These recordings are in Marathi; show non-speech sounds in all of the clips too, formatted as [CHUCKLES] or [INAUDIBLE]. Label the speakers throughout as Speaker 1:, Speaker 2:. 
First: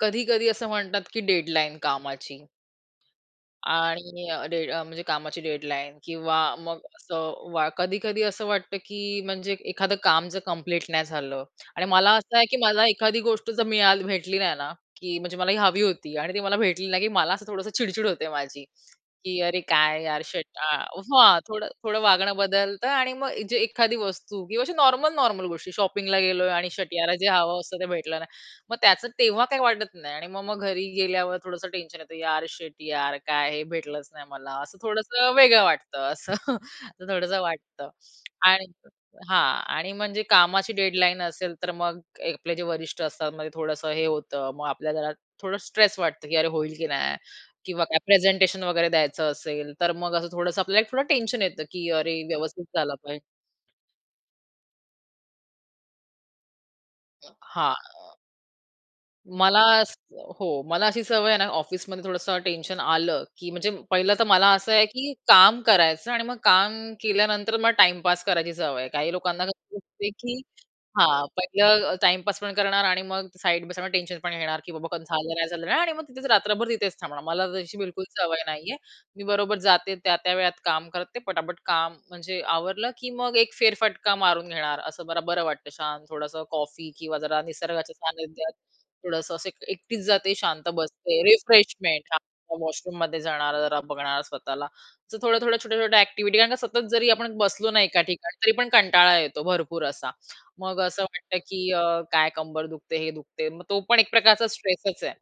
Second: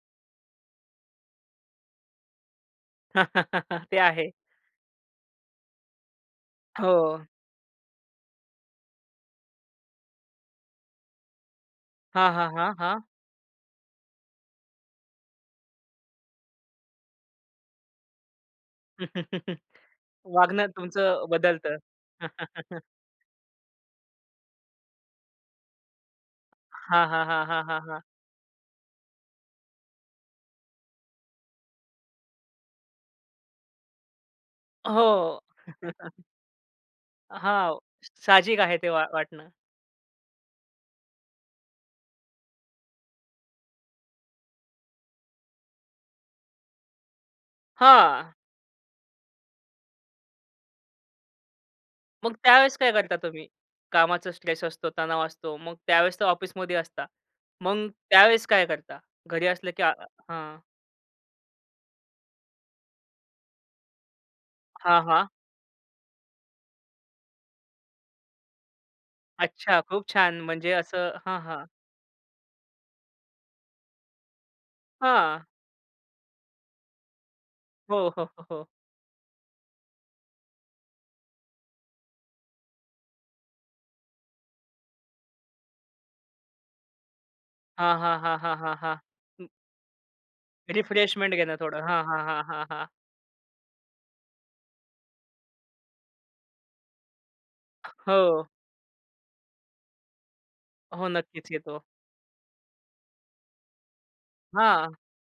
Speaker 1: कधी-कधी असं म्हणतात, की डेडलाईन कामाची.
Speaker 2: [CHUCKLES] ते
Speaker 1: आणि
Speaker 2: आहे.
Speaker 1: अ, डेड म्हणजे कामाची डेडलाईन किंवा मग
Speaker 2: हो.
Speaker 1: असं वा कधी-कधी असं वाटतं, की म्हणजे एखादं काम जर कंप्लीट नाही झालं. आणि मला
Speaker 2: हां,
Speaker 1: असं आहे
Speaker 2: हां,
Speaker 1: की
Speaker 2: हां,
Speaker 1: मला
Speaker 2: हां.
Speaker 1: एखादी गोष्ट जर मीळा भेटली नाही ना, की म्हणजे मला ही हवी होती आणि ती मला भेटली नाही की मला असं थोडंसं चिडचिड होते माझी. की अरे
Speaker 2: [CHUCKLES]
Speaker 1: काय यार शीट
Speaker 2: वागणं तुमचं
Speaker 1: हां, थोडं
Speaker 2: बदलतं.
Speaker 1: थोडं वागणं
Speaker 2: [CHUCKLES]
Speaker 1: बदलतं आणि मग जे एखादी वस्तू किंवा अशी नॉर्मल, नॉर्मल गोष्टी शॉपिंगला गेलोय आणि शिट
Speaker 2: हां,
Speaker 1: यार
Speaker 2: हां,
Speaker 1: जे
Speaker 2: हां,
Speaker 1: हवं
Speaker 2: हां,
Speaker 1: असतं
Speaker 2: हां,
Speaker 1: ते
Speaker 2: हां.
Speaker 1: भेटलं नाही. मग त्याचं तेव्हा काही वाटत नाही आणि मग मग घरी गेल्यावर थोडंसं टेन्शन येतं यार शिट यार काय हे भेटलंच नाही मला, असं थोडंसं
Speaker 2: हो.
Speaker 1: वेगळं वाटतं
Speaker 2: [CHUCKLES]
Speaker 1: असं. असं थोडंसं
Speaker 2: हो,
Speaker 1: वाटतं.
Speaker 2: साहजिक
Speaker 1: आणि
Speaker 2: आहे ते वा वाटणं.
Speaker 1: हां, आणि म्हणजे कामाची डेडलाईन असेल तर मग आपले जे वरिष्ठ असतात मग थोडंसं हे होतं मग आपल्याला जरा थोडं स्ट्रेस वाटतं की अरे होईल की नाही किंवा काय
Speaker 2: हां.
Speaker 1: प्रेझेंटेशन वगैरे द्यायचं असेल तर मग असं थोडंसं आपल्याला थोडं टेन्शन येतं की अरे
Speaker 2: मग
Speaker 1: व्यवस्थित
Speaker 2: त्यावेळेस काय
Speaker 1: झालं
Speaker 2: करता
Speaker 1: पाहिज
Speaker 2: तुम्ही? कामाचा स्ट्रेस असतो, तणाव असतो. मग त्यावेळेस तर ऑफिसमध्ये असता.
Speaker 1: हां.
Speaker 2: मग त्यावेळेस काय करता? घरी
Speaker 1: मला
Speaker 2: असलं की हां.
Speaker 1: हो, मला अशी सवय आहे ना, ऑफिसमध्ये थोडसं टेन्शन आलं की म्हणजे पहिलं तर मला असं आहे,
Speaker 2: हां,
Speaker 1: की
Speaker 2: हां.
Speaker 1: काम करायचं आणि मग काम केल्यानंतर मला टाईमपास करायची सवय आहे. काही लोकांना कसं
Speaker 2: अच्छा खूप
Speaker 1: असते की
Speaker 2: छान म्हणजे असं
Speaker 1: हां,
Speaker 2: हां, हां.
Speaker 1: पहिलं टाईम पास पण करणार आणि मग साइड बाय साइड टेन्शन पण घेणार की बाबा झालं
Speaker 2: हां.
Speaker 1: नाही झालं नाही आणि मग तिथेच रात्रभर तिथेच थांबणार. मला तशी बिलकुल
Speaker 2: हो, हो,
Speaker 1: सवय
Speaker 2: हो, हो.
Speaker 1: नाहीये. मी बरोबर जाते त्या-त्या वेळात काम करते पटापट काम म्हणजे आवरलं की मग एक फेरफटका मारून घेणार असं मला बरं वाटतं शांत थोडंसं कॉफी किंवा जरा निसर्गाच्या
Speaker 2: हां, हां, हां,
Speaker 1: सानिध्यात,
Speaker 2: हां, हां,
Speaker 1: थोडंसं असं
Speaker 2: हां,
Speaker 1: एकटीच जाते शांत बसते.
Speaker 2: रिफ्रेशमेंट घेणं थोडं. हां,
Speaker 1: रिफ्रेशमेंट [UNINTELLIGIBLE]
Speaker 2: हां, हां, हां, हां.
Speaker 1: वॉशरूममध्ये जाणारा जरा बघणार स्वतःला असं थोड्या-थोड्या, छोट्या-छोट्या एक्टिव्हिटी कारण का सतत जरी आपण बसलो ना, एका ठिकाणी
Speaker 2: हो.
Speaker 1: तरी पण कंटाळा येतो भरपूर असा. मग असं
Speaker 2: हो,
Speaker 1: वाटतं
Speaker 2: नक्कीच
Speaker 1: की
Speaker 2: येतो.
Speaker 1: अ, काय कंबर दुखते, हे दुखते मग तो पण एक प्रकारचा
Speaker 2: हां,
Speaker 1: स्ट्रेसच आहे.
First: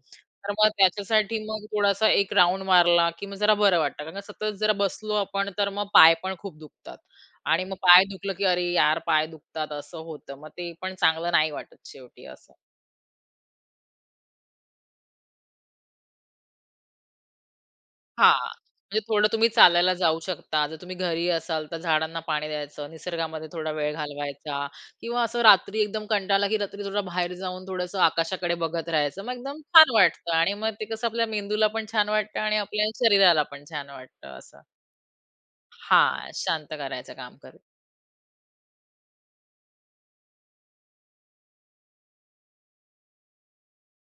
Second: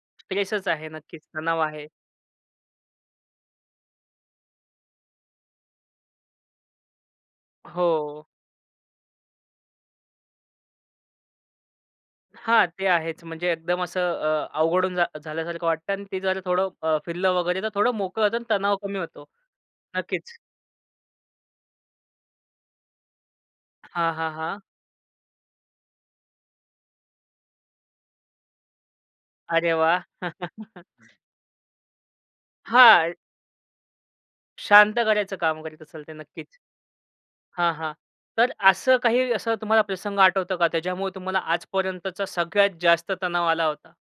Speaker 1: तर
Speaker 2: स्ट्रेसच
Speaker 1: मग
Speaker 2: आहे नक्कीच
Speaker 1: त्याच्यासाठी
Speaker 2: तणाव
Speaker 1: मग
Speaker 2: आहे.
Speaker 1: थोडासा 1 राउंड मारला की मग जरा बरं वाटतं कारण सतत जरा बसलो आपण तर मग पाय पण खूप दुखतात आणि मग पाय
Speaker 2: हो.
Speaker 1: दुखलं, की अरे यार पाय दुखतात असं होतं मग ते पण चांगलं नाही वाटत शेवटी असं.
Speaker 2: हां, ते आहेच. म्हणजे एकदम असं अ, अवघडून झा झाल्यासारखं वाटतं आणि ते जर थोडं अ, फिरलं वगैरे तर थोडं मोकळ
Speaker 1: हां,
Speaker 2: होतं आणि तणाव कमी
Speaker 1: म्हणजे
Speaker 2: होतो.
Speaker 1: थोडं तुम्ही चालायला जाऊ
Speaker 2: नक्कीच.
Speaker 1: शकता. जर तुम्ही घरी असाल तर झाडांना पाणी द्यायचं, निसर्गामध्ये थोडा वेळ
Speaker 2: हां, हां, हां.
Speaker 1: घालवायचा किंवा असं रात्री एकदम कंटाळा आला की रात्री थोडं बाहेर जाऊन थोडंसं आकाशाकडे बघत राहायचं मग एकदम
Speaker 2: अरे
Speaker 1: छान
Speaker 2: वाह!
Speaker 1: वाटतं आणि मग ते कसं
Speaker 2: [CHUCKLES]
Speaker 1: आपल्या मेंदूला पण छान वाटतं आणि आपल्या
Speaker 2: हां.
Speaker 1: शरीराला पण छान वाटतं असं.
Speaker 2: शांत करायचं काम करीत असेल ते
Speaker 1: हां,
Speaker 2: नक्कीच.
Speaker 1: शांत करायचं काम करू.
Speaker 2: हां, हां. तर असं काही असं तुम्हाला प्रसंग आठवतो का त्याच्यामुळे तुम्हाला आज पर्यंतचा सगळ्यात जास्त तणाव आला होता?